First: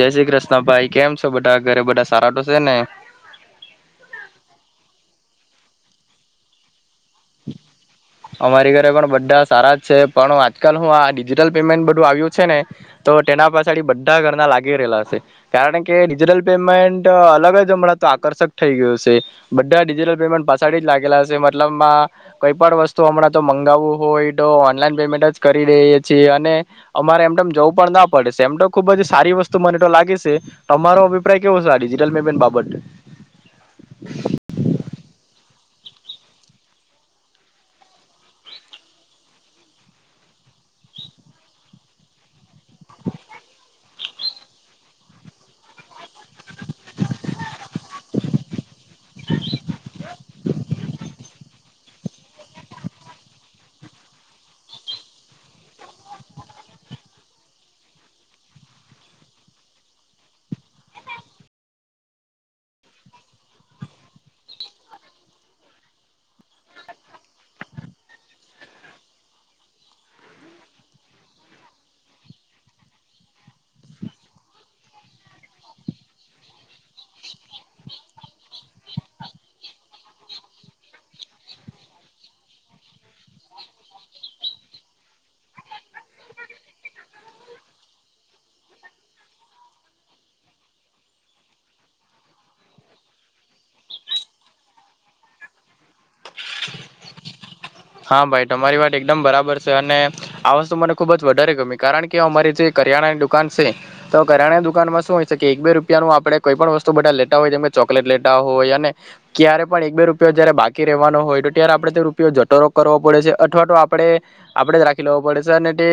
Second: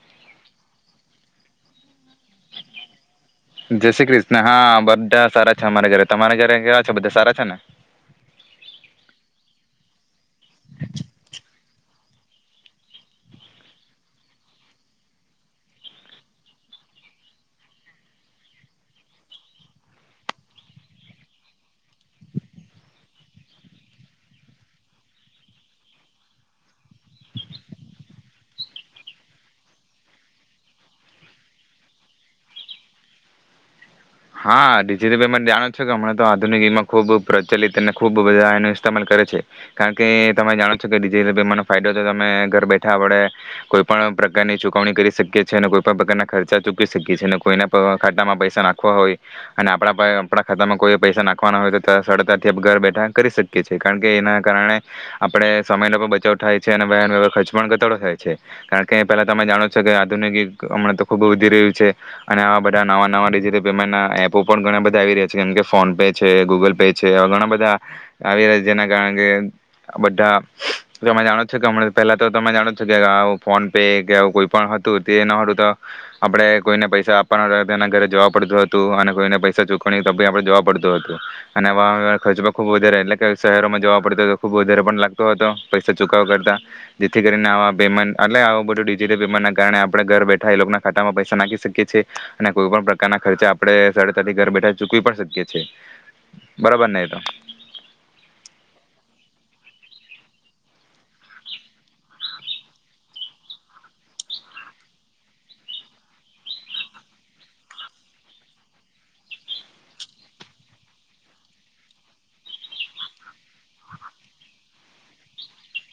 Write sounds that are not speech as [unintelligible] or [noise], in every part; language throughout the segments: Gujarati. જય શ્રી કૃષ્ણ ભાઈ, કેમ છો બધા? ઘરે બધા સારા તો છે ને જય શ્રી કૃષ્ણ. હા બધા સારા છે અમારે ઘરે તમારે ઘરે બધા કેવા છે? બધા સારા છે ને? અમારી ઘરે પણ બધા. સારા છે. પણ હ આજકાલ હું આ ડિજિટલ પેમેન્ટ બધું આવ્યું છે ને તો તેના પાછાડી બધા ઘરના લાગી રહેલા છે કારણ કે ડિજિટલ પેમેન્ટ અલગ જ હમણાં તો આકર્ષક થઈ ગયું છે બધા ડિજિટલ પેમેન્ટ પાછળ જ લાગેલા છે મતલબમાં. કઈ પણ વસ્તુ હમણાં તો મંગાવું હોય તો ઓનલાઈન પેમેન્ટ જ કરી રહીએ છીએ અને અમારે એમ જવું પણ ના પડેશે એમ તો ખુબ જ સારી વસ્તુ મને તો લાગી સે અમારો અભિપ્રાય કેવો ડિજિટલ પેમેન્ટ બાબત. હા ડિજિટલ પેમેન્ટ જાણો છો કે હમણા તો આધુનિકમાં ખુબ પ્રચલિત અને ખુબ બધા એનું ઇસ્તેમાલ કરે છે કારણ કે તમે જાણો છો કે ડિજિટલ પેમેન્ટનો ફાયદો તો તમે. ઘર બેઠા વડે કોઈ પણ પ્રકારની ચૂકવણી કરી શકીએ છીએ ને કોઈ પણ પ્રકારના ખર્ચા ચૂકવી શકીએ છીએ, ને કોઈના પણ ખાતામાં પૈસા નાખવા હોય અને આપડા પાહે આપડા ખાતામાં કોઈ પૈસા નાખવાના હોય તો સર સરળતાથી આપ ઘર બેઠા કરી શકીએ છીએ કારણ કે એના કારણે આપણે સમયનો પણ બચાવ થાય છે અને વન વ્યવાર ખર્ચ પણ ઘટાડો થાય છે કારણ કે પહેલા તમે જાણો છો કે આધુનિક હમણાં તો ખૂબ વધી રહ્યું છે અને આવા બધા નવા-નવા ડિજટલ પેમેન્ટના એપો પણ ઘણા બધા આવી રહ્યા છે કેમ કે ફોન પે છે, ગૂગલ પે છે, ઘણા બધા આવી રહ્યા છે. જેના કારણે કે બધા તમે જાણો છો કે હમણા પહેલા તો તમે જાણો છો કે આવું ફોન પે કે આવું કોઈ પણ હતું તે ન હતું તો આપણે કોઈને પૈસા આપવાના રહેતા તેના ઘરે જવા પડતું હતું. તું અને કોઈને પૈસા ચૂકવાણી તો પણ આપે જાવા પડતું હતું. અને આવા ખર્ચ પણ ખુબ વધારે એટલે કે શહેરોમાં જોવા પડતો ખુબ વધારે પણ લાગતો હતો પૈસા ચુકવવા કરતા, જેથી કરીને આવા પેમેન્ટ એટલે આવું બધું ડિજિટલ પેમેન્ટના કારણે આપણે ઘર બેઠા ઈ લોકના ખાતામાં પૈસા નાખી શકીએ છીએ અને કોઈ પણ પ્રકારના ખર્ચા આપણે સરળતાથી ઘર બેઠા જ ચૂકવી પણ શકીએ છીએ, બરાબર ને એ તો. હા ભાઈ તમારી વાત એકદમ બરાબર છે અને આ વસ્તુ મને ખુબ જ વધારે ગમી કારણ કે અમારી જે કરિયાણાની દુકાન છે તો કરિયાણાની દુકાનમાં શું હોય છે કે એક બે રૂપિયાનું આપણે કોઈ પણ વસ્તુ બધા લેતા હોય જેમ કે ચોકલેટ લેતા હોય અને ક્યારે પણ એક બે રૂપિયો જયારે બાકી રહેવાનો હોય તો ત્યારે આપણે રૂપિયો જટો કરવો પડે છે અથવા તો આપણે આપડે જ રાખી લેવો પડે છે અને તે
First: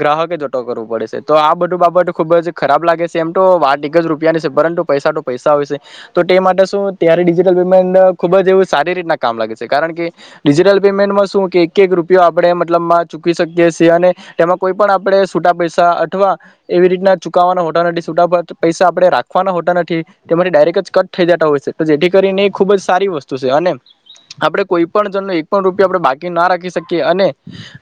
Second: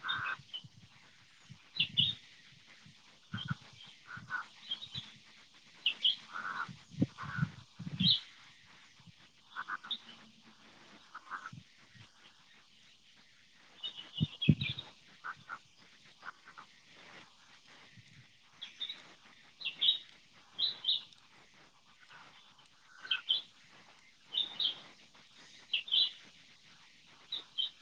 ગ્રાહકે જટો કરવો પડે છે તો આ બધું બાબત ખુબ જ ખરાબ લાગે છે. એમ તો વાત એક જ રૂપિયાની છે પરંતુ પૈસા તો પૈસા હોય છે, તો તે માટે શું ત્યારે ડિજિટલ પેમેન્ટ ખુબ જ એવું સારી રીતના કામ લાગે છે, કારણ કે ડિજિટલ પેમેન્ટમાં શું કે એક-એક રૂપિયો આપણે મતલબમાં ચૂકવી શકીએ છીએ અને તેનો કોઈ પણ આપડે છૂટા પૈસા અથવા એવી રીતના ચુકવવાના હોતા નથી છૂટા પૈસા આપણે રાખવાના હોતા નથી, તેમાંથી ડાયરેક્ટ જ કટ થઈ જતા હોય છે. તો જેથી કરીને એ ખુબ જ સારી વસ્તુ છે અને આપણે કોઈ પણ જણ એક પણ રૂપિયા આપડે બાકી ના રાખી શકીએ અને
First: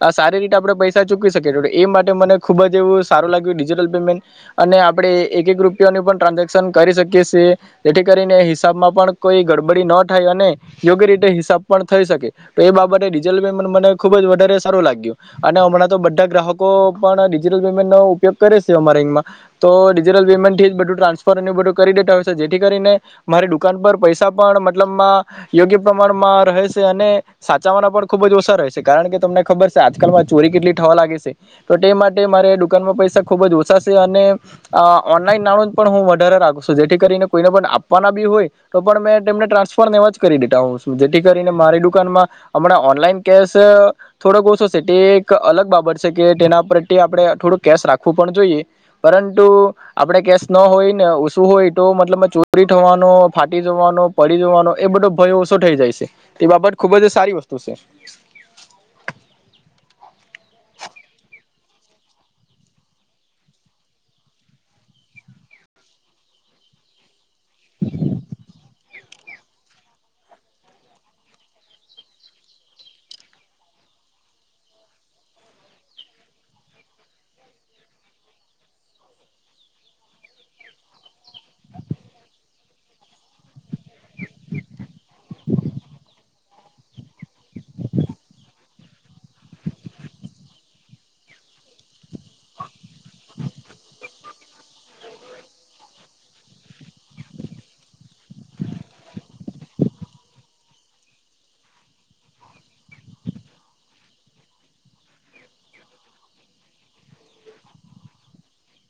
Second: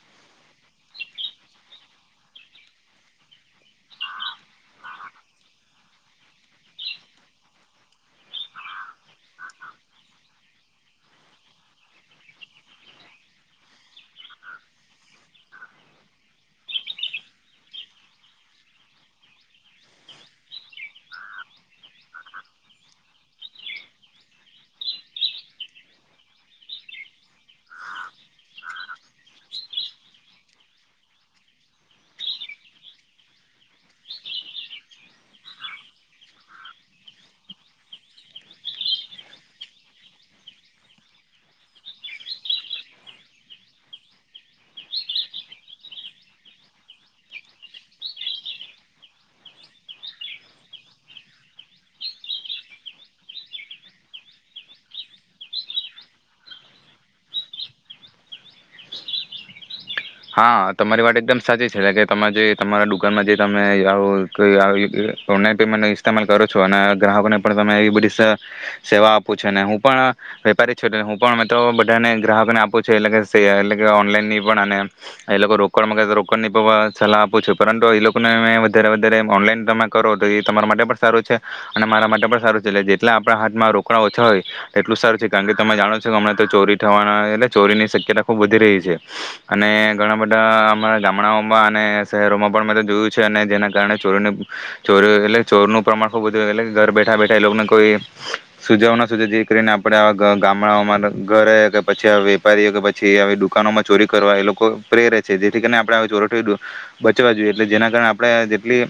અહ સારી રીતે આપણેે પૈસા ચૂકી શકીએ એ માટે મને ખુબ જ એવું સારું લાગ્યું ડિજિટલ પેમેન્ટ, અને આપણે એક એક રૂપિયાની પણ ટ્રાન્ઝેક્શન કરી શકીએ સીએ જેથી કરીને હિસાબમાં પણ કોઈ ગડબડી ન થાય અને યોગ્ય રીતે હિસાબ પણ થઈ શકે. તો એ બાબતે ડિજિટલ પેમેન્ટ મને ખુબ જ વધારે સારું લાગ્યું અને હમણાં તો બધા ગ્રાહકો પણ ડિજિટલ પેમેન્ટનો ઉપયોગ કરે છે અમારે ઈમાં. તો ડિજિટલ પેમેન્ટ થી જ બધું ટ્રાન્સફર અને બધું કરી દેતા હોય છે, જેથી કરીને મારી દુકાન પર પૈસા પણ મતલબમાં યોગ્ય પ્રમાણમાં રહે છે અને સાચવવાના પણ ખુબ ઓછા રહે છે કારણ કે તમને ખબર છે આજકાલમાં ચોરી કેટલી થવા લાગી છે, તો તે માટે મારે દુકાનમાં પૈસા ખુબ જ ઓછા છે અને અહ ઓનલાઈન નાણું પણ હું વધારે રાખું છું જેથી કરીને કોઈને પણ આપવાના બી હોય તો પણ મેં તેને ટ્રાન્સફર ને એમ જ કરી દેતા હોઉ જેથી કરીને મારી દુ કાનમાં હમણાં ઓનલાઈન કેશ થોડોક ઓછો છે તે એક અલગ બાબત છે કે તેના પ્રત્યે આપણે થોડું કેશ રાખવું પણ જોઈએ પરંતુ આપણે કેશ નો હોય ને ઓસું હોય તો મતલબમાં ચોરી થવાનો, ફાટી જવાનો, પડી જવાનો એ બધો ભય ઓછો થઈ જાય છે. તે બાબત ખુબ જ સારી વસ્તુ સે. હા તમારી વાત એકદમ સાચી છે એટલે કે તમે જે તમારા દુકાનમાં જે તમે આવું કાઈ આવી ઓનલાઈન પેમેન્ટ ન ઇસ્તેમાલ કરો છો અને ગ્રાહકોને પણ તમે આવી બધી સેવા આપો છો ને હું પણ વેપારી છું એટલે હું પણ હવે તો બધાને ગ્રાહકોને આપું છું એટલે કે સે એટલે કે ઓનલાઈનની પણ અને એ લોકો રોકડ માંગે તો રોકડ ની સલાહ આપું છું, પરંતુ એ લોકોને મે વધારે-વધારે ઓનલાઈન તમે કરો તો એ તમારા માટે પણ સારું છે, અને મારા માટે પણ સારું છે. એટલે જેટલા આપણા હાથમાં રોકડા ઓછા હોય એટલું સારું છે, કારણ કે તમે જાણો છો કે હમણાં તો ચોરી થવાના એટલે ચોરીની શક્યતા ખુબ વધી રહી છે. અને ઘણા બધા અમારા ગામડાઓમાં અને શહેરોમાં પણ મે તો જોયું છે અને જેના કારણે ચોરીની ચોરી એટલે ચોરનું પ્રમાણ ખૂબ વધુ એટલે કે ઘર બેઠા-બેઠા એ લોકને કોઈ સુજવનો નો સુજે જેથી કરીને આપણે આવા ગ ગામડાઓમાં ઘરે કે પછી આ વેપારીઓ કે પછી આવી દુકાનોમાં ચોરી કરવા ઈ લોકો પ્રેરે છે, જેથી કરીને આપણે ચોરોથી દૂ બચવા જોઈએ એટલે જેના કારણે આપણે જેટલી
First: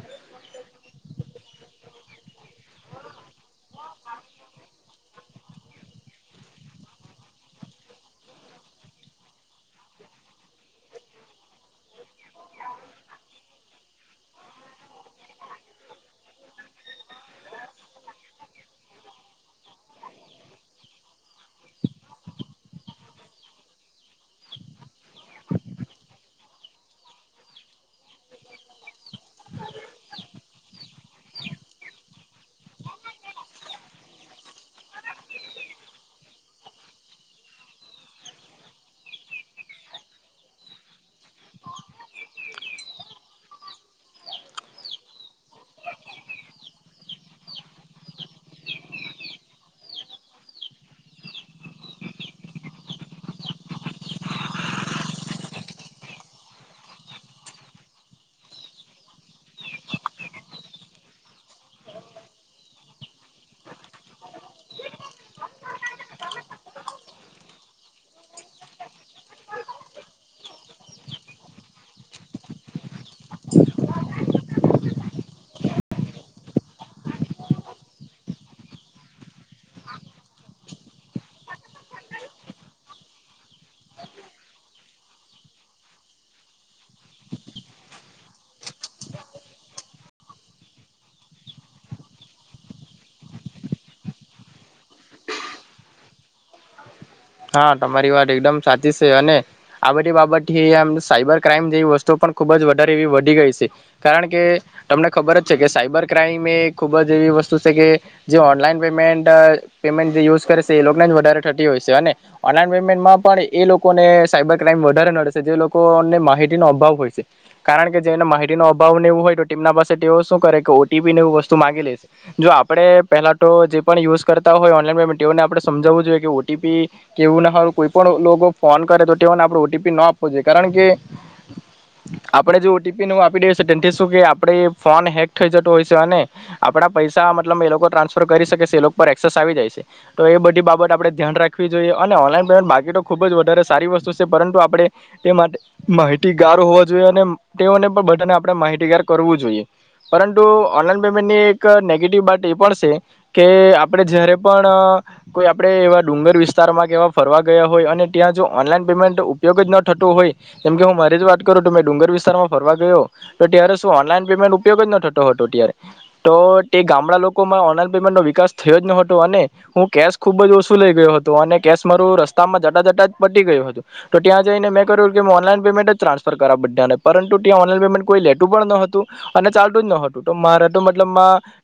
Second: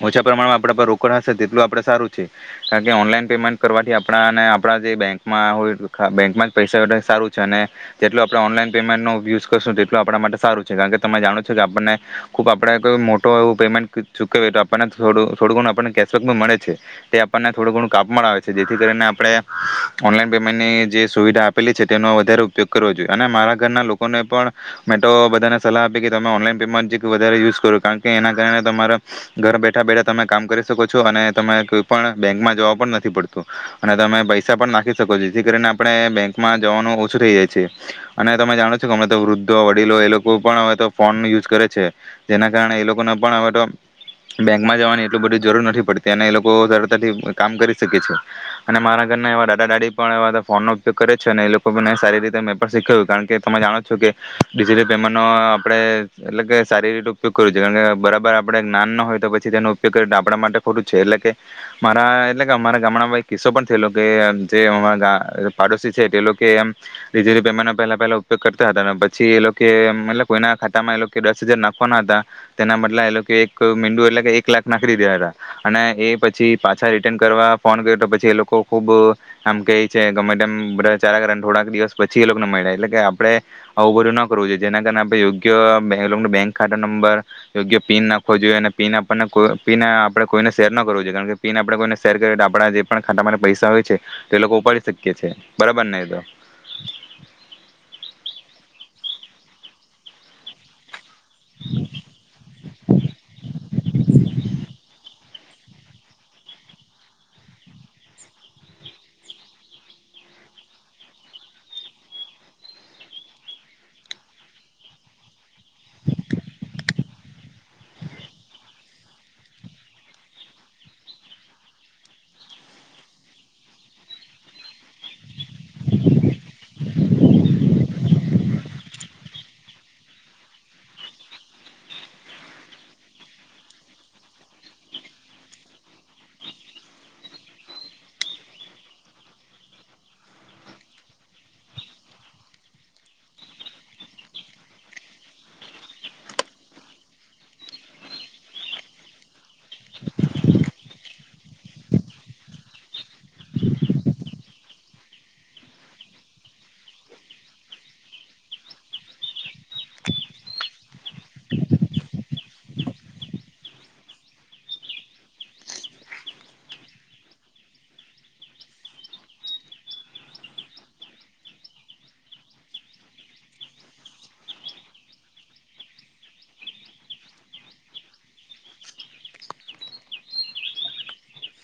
ઓછા પ્રમાણમાં આપણા પાહે રોકડા હશે તેટલું આપણેે સારું છે કારણ કે ઓનલાઈન પેમેન્ટ કરવાથી આપણાને આપણા જે બેંકમાં હોય બેંકમાં જ પૈસા વધાર સારું છે અને જેટલું આપણે ઓનલાઈન પેમેન્ટ નો ઉપયોગ કરશું તેટલુ આપણા માટે સારું છે, કારણ કે તમે જાણો છો કે આપણને ખુબ આપડે કોઈ મોટો એવું પેમેન્ટ ચૂકવીએ તો આપણને થોડું-થોડું ઘણું આપણને કેશબેક મળે છે, તે આપણને થોડું ઘણું કાપ પણ આવે છે જેથી કરીને આપણે ઓનલાઈન પેમેન્ટની જે સુવિધા આપેલી છે તેનો વધારે ઉપયોગ કરવો જોઈએ અને મારા ઘરના લો કોને પણ મે તો બધાને સલાહ આપી કે તમે ઓનલાઈન પેમેન્ટ [unintelligible] વધારે યુઝ કરો કારણ કે એના કારણે તમારા ઘર બેઠા બેઠા તમે કામ કરી શકો છો અને તમાર કોઈ પણ બેંકમાં જવા પણ નથી પડતું અને તમે પૈસા પણ નાખી શકો છો, જેથી કરીને આપણે બેંકમાં જવાનું ઓછું થઈ રહીએ છે અને તમે જાણો જ છો હમણે તો વૃદ્ધો વડીલો એ લોકો પણ હવે તો ફોન યુઝ કરે છે, જેના કારણે એ લોકોને પણ હવે તો બેંકમાં જવાની એટલું બધી જરૂર નથી પડતી, અને એ લોકો સરળતાથી કામ કરી શકે છે, અને મારા ઘરના એવા દાદા દાદી પણ એવા ફોનનો ઉપયોગ કરે છે અને એ લોકો પણ સારી રીતે મેં પણ શીખવ્યું કારણ કે તમે જાણો છો કે ડિજિટલ પેમેન્ટ નો આપણે એટલે કે સારી રીતે ઉપયોગ કરો જોઈએ કારણ કે બરાબર આપડે જ્ઞાન ન હોય તો પછી તેનો ઉપયોગ કરી તો આપણા માટે ખોટું છે એટલે કે મારા એટલે કે અમારા ગામડા એક કિસ્સો પણ થયેલો કે જે અહ પાડોશી છે તે લોકો અમ [unintelligible] પેમેન્ટો પહેલા પહેલા ત હતા પછી એ લોકો એમ મતલબ કોઈના ખાતામાં એ લોકો દસ હજાર નાખવાના હતા તેના બદલા એ લોકો એક મીંડુ એટલે એક લાખ નાખી દીધા હતા અને એ પછી પાછા રિટર્ન કરવા ફોન કર્યો તો પછી એ લોકો ખુબ આમ કે છે ગમે તેમ બધા ચા કર થોડાક દિવસ પછી એ લોકોને મળ્યા. એટલે કે આપણે આવું બધું ન કરવું જોઈએ જેના કારણે આપણે યોગ્ય એ [unintelligible] બેક ખાતા નંબર યોગ્ય પિન નાખવો જોઈએ અને પિન આપને પન આપણેે કોઈને શેર ના કરવો જોઈએ કારણ કે પિન આપણે કોઈને શેર કરી આપણા જે પણ ખાતામાં પૈસા હોય છે તે લોકો ઉપાડી શકીએ છે. બરાબર ને તો હા તમારી વાત એકદમ સાચી છે અને આ બધી બાબતથી આમ સાયબર ક્રાઈમ જેવી વસ્તુઓ પણ ખૂબ જ વધારે એવી વધી ગઈ છે કારણ કે તમને ખબર જ છે કે સાયબર ક્રાઈમ એ ખુબ જ એવી વસ્તુ છે કે જે ઓનલાઈન પેમેન્ટ પેમેન્ટ જે યુઝ કરે છે એ લોકોને જ વધારે થતી હોય છે. અને ઓનલાઈન પેમેન્ટમાં પણ એ લોકોને સાયબર ક્રાઈમ વધારે નડશે જે લોકોને માહિતીનો અભાવ હોય છે કારણ કે જેમને માહિતીનો અભાવ એવું હોય તો તેમના પાસે તેઓ શું કરે કે ઓ ટી પી ને એવ વસ્તુ માંગી લેશે જો આપણે પેહલા તો જે યુઝ કરતા હોય ઓનલાનમેન્ટ તેઓને આપણે સમજાવવું જોઈએ. કિ કેવું. ના હારુ કોઈ પણ ફોન કરે તો તેઓને આપ ઓ ટી પી ન આપવો જોઈએ કારણ કે આપણેે જે ઓ ટી પી ન આપી દેએ તેથી શું કે આપણેે ફોન હેક થઈ જતો હોય છે અને આપડા પૈસા મતલબ એ લોકો ટ્રાન્સફર કરી શકે છે એ લોકો પર એસેસ આવી જાય છે તો એ બધી બાબત આપડે ધ્યાન રાખવી જોઈએ. અને ઓનલાઈન પેમેન્ટ બાકી તો ખૂબ જ વધારે સારી વસ્તુ છે પરંતુ આપણે તે માટે માહિતીગાર હોવો જોઈએ અને તેઓને પણ બધાને આપણે માહિતીગાર કરવું જોઈએ પરંતુ ઓનલાઈન પેમેન્ટની એક નેગેટિવ વાત એ પણ છે કે આપણે જારે પણ કોઈ આપણે એવા ડુંગર વિસ્તારમાં કેવા ફરવા ગયા હોય અને ત્યાં જો ઓનલાઈન પેમેન્ટ ઉપયોગ જ ન થતો હોય કેમકે હું મારી જ વાત કરું તો મેં ડુંગર વિસ્તારમાં ફરવા ગયો તો ત્યારે શું ઓનલાઈન પેમેન્ટ ઉપયોગ જ ન થતો હતો ત્યારે તો તે ગામડા લોકોમાં ઓનલાઈન પેમેન્ટ ન વિકાસ થયો જ ન હતો અને હું કેશ ખુબ જ ઓ શું લઈ ગયું હતુ અને કેશ મારું રસ્તામાં જટા જટા જ પટી ગયું હતું તો ત્યાં જઈને મેં કર્યું કે મે ઓનલાઈન પેમેન્ટ જ ટ્રાન્સફર કરાવ બધાને પરંતુ ત્યાં ઓનલાઈન પેમેન્ટ કોઈ લેતું પણ ન હતું અને ચાલતું જ ન હતું તો મારા તો મતલબ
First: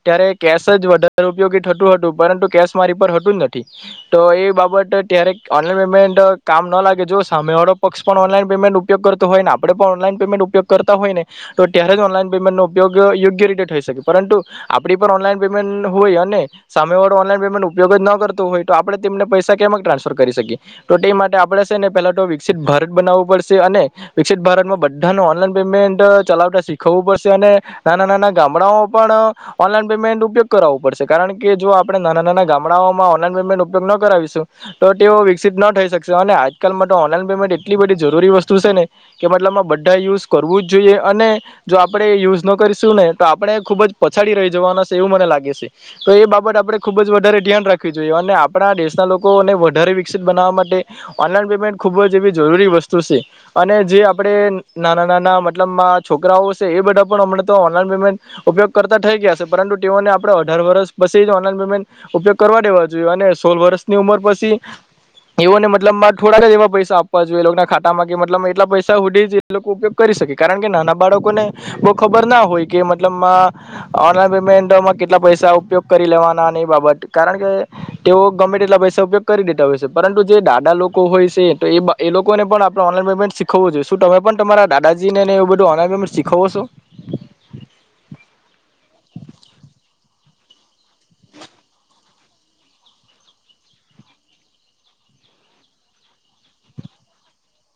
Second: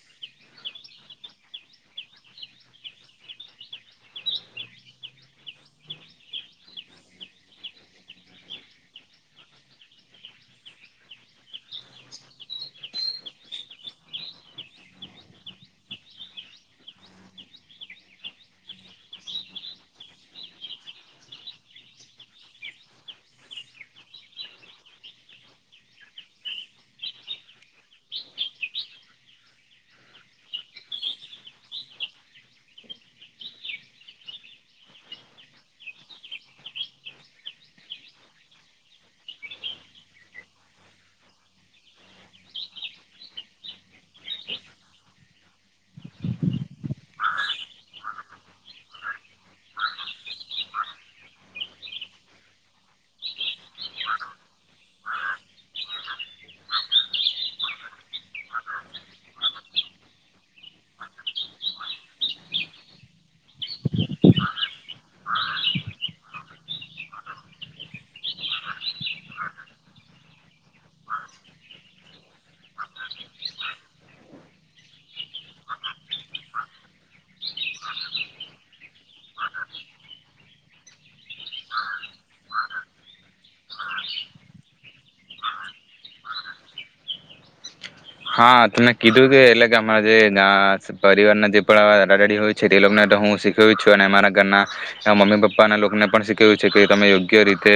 ત્યારે કેશજ વધારે ઉપયોગી થતું હતું પરંતુ કેશ મારી પર હતું જ નથી. તો એ બાબત ત્યારે ઓનલાઈન પેમેન્ટ કામ ન લાગે જો સામે વાળો પક્ષ પણ ઓનલાઈન પેમેન્ટ ઉપયોગ કરતો હોય ને આપણેે પણ ઓનલાઈન પેમેન્ટ ઉપયોગ કરતા હોય ને તો ત્યારે જ ઓનલાઈન પેમેન્ટ નો ઉપયોગ યોગ્ય રીતે થઈ શકે પરંતુ આપડી પણ ઓનલાઈન પેમેન્ટ હોય અને સામે વાળો ઓનલાઈન પેમેન્ટ ઉપયોગ જ ન કર તો હોય આપણેને પૈસા કેમક ટ્રાન્સફર કરી શકીએ તો તે માટે આપણે છે ને પેલા તો વિકસિત ભારત બનાવવું પડશે. અને વિકસિત ભારતમાં બધાનું ઓનલાન પેમેન્ટ ચલાવતા શીખવવું પડશે અને નાના નાના ગામડામાં પણ ઓનલાન પેમેન્ટ ઉપયોગ કરવો પડશે. કારણ કે જો આપણે નાના નાના ગામડાઓમાં ઓનલાઈન પેમેન્ટ ઉપયોગ ન કરીશું તો તેઓ વિકસિત ન થઈ શકશે અને આજકાલમાં તો ઓનલાઈન પેમેન્ટ એટલી બધી જરૂરી વસ્તુ છે ને કે મતલબમાં બધા યુઝ કરવું જ જોઈએ અને જો આપણેે યુઝ ન કરીશું ને તો આપણે ખુબ જ પછાડી રહી જવાના છે એવું મને લાગે છે. તો એ બાબત આપણે ખુબ જ વધારે ધ્યાન રાખ ખી જોઈએ. અને આપણા દેશના લોકોને વધારે વિકસિત બનાવવા માટે ઓનલાઈન પેમેન્ટ ખૂબ જ એવી જરૂરી વસ્તુ શે. અને જે આપણે નાના નાના મતલબ છોકરાઓ શે એ બધા પણ હમણાં ઓનલાઈન પેમેન્ટ ઉપયોગ કરતા થઈ ગયા છે પરંતુ તેઓને આપણે અઢાર વર્ષ પછી જ ઓનલાઈન પેમેન્ટ ઉપયો કરવા દેવા જોઈએ અને સોળ વર્ષની ઉમર પછી એઓને મતલબ માં થોડાક એવા પૈસા આપવા જોઈએ એ લોકના ખાતામાં કે મતલબ એટલા પૈસા હુદી જ એ લોકો ઉપયોગ કરી શકે. કારણ કે નાના બાળકોને બો ખબર ના હોય કે મતલબ માં ઓનલાઈન પેમેન્ટમાં કેટલા પૈસા ઉપયોગ કરી લેવાના એ બાબત કારણ કે તેઓ ગમે તેટલા એટલા પૈસા ઉપયોગ કરી દેતા હોય છે. પરંતુ જે દાદા લોકો હોય છે તો એ એ લોકોને પણ આપણે ઓનલાઈન પેમેન્ટ શીખવવું જોઈએ. શું તમે પણ તમારા દાદાજી ને ને એ બધું ઓનલાઈન પેમેન્ટ શીખવો છો? હા તને કીધું કે એટલે કે અમારા જે અ પરિવારના જે પણ દાદા દાદી હોય છે. તે લોકોને તો હું શીખ્યું છું અને અમારા ઘરના મમ્મી પપ્પાના લોકોને પણ શીખ્યું છે. કે તમે યોગ્ય રીતે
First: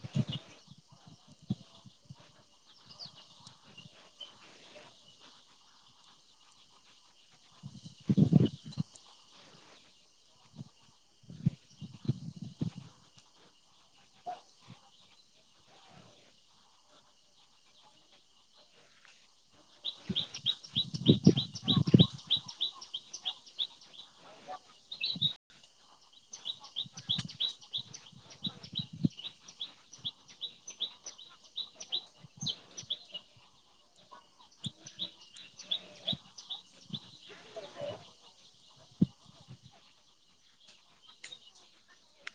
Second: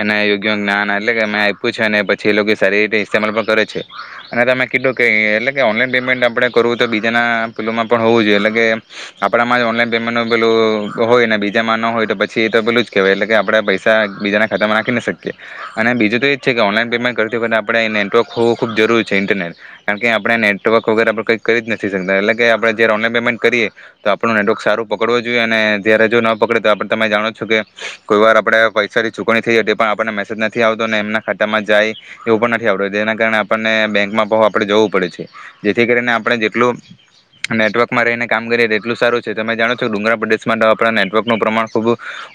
એને યોગ્ય જ્ઞાન એટલે કે મે આપ્યું છે. અને પછી એ લોકો સારી રીતે ઇસ્તમલ પણ કરે છે. અને તમે કીધું કે એટલે કે ઓનલાઈન પેમેન્ટ આપણે કરવું તો બીજાના પેલું માં પણ હોવું જોઈએ એટલે કે આ આપણામાં જ ઓનલાઈન પેમેન્ટનું પેલું હોય ને બીજામાં ન હોય તો પછી એ તો પેલું જ કહેવાય એટલે કે આપણે પૈસા બીજાના ખાતામાં નાખી ન શકીએ, અને બીજું તો એ જ છે કે ઓનલાઈન પેમેન્ટ કરતી વખતે આપણે એ નેટવર્ક હોવું ખૂબ જરૂરી છે ઇન્ટરનેટ. કારણ કે આપણે નેટવર્ક વગેર આપણે કંઈ કરી જ નથી શકતા એટલે કે આપણે જયારે ઓનલાઈન પેમેન્ટ કરીએ તો આપણું નેટવર્ક સારું પકડવું જોઈએ અને જયારે જો ન પકડે તો આપ તમે જાણો છો કે કોઈ વાર આપણે પૈસાની ચુકવણી થઈ જતી પણ આપણને મેસેજ નથી આવતો અને એમના ખાતામાં જાય એવું પણ નથી આવતું, જેના કારણે આપણને બેંકમાં પણ આપણેે જવું પડે છે. જેથી કરીને આપણે જેટલું નેટવર્કમાં રહીને કામ કરીએ તેટલું સારું છે. તમે જાણો છો ડુંગરા પ્રદેશમાં તો આપણા નેટવર્કનું પ્રમાણ ખૂબ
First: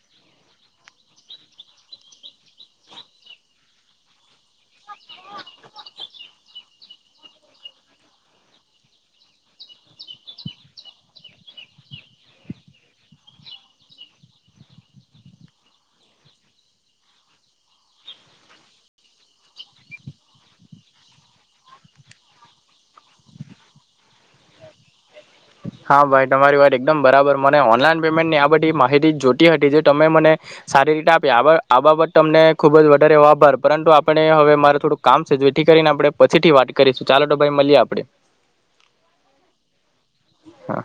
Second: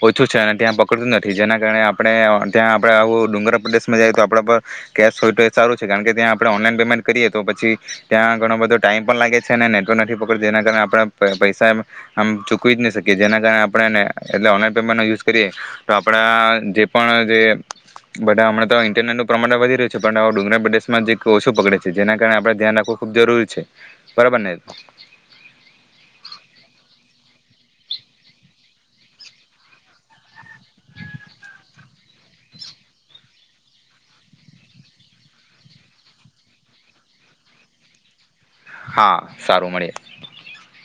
ઓછું છે. અને ત્યાં પકડતું નથી જેના કારણે આપણે ત્યાં આપણે આવું ડુંગરા પ્રદેશમાં જાયએ તો આપણા પર કેશ હોય તો એ સારું છે કારણ કે ત્યાં આપણે ઓનલાઈન પેમેન્ટ કરીએ તો પછી ત્યાં ઘણો બધો ટાઈમ પણ લાગે છે. અને નેટવર્ક નથી પકડતી એના કારણે આપણે પ પૈસા એમ આમ ચૂકવી જ નહી શકીએ, જેના કારણે આપણેને એટલે ઓનલાઈન પેમેન્ટનો યુઝ કરીએ તો આપણા જે પણ જે બધા હમણાં તો ઇન્ટરનેટનું પ્રમાણ વધી રહ્યું છે, પણ ડુંગરા પ્રદેશમાં જે ઓછું પકડે છે જેના કારણે આપણે ધ્યાન રાખવું ખૂબ જરૂરી છે બરાબર ને. હા ભાઈ તમારી વાત એકદમ બરાબર. મને ઓનલાઈન પેમેન્ટની આ બધી માહિતી જ જોતી હતી જે તમે મને સારી રીતે આપ્યા. આ બાબ આ બાબત તમને ખુબ જ વધારે એવો આભાર પરંતુ આપણે હવે મારે થોડું કામ છે. જેથી કરીને આપણે પછીથી વાત કરીશું. ચાલો તો ભાઈ મલીએ આપણે. હા સારું મળીએ. હા.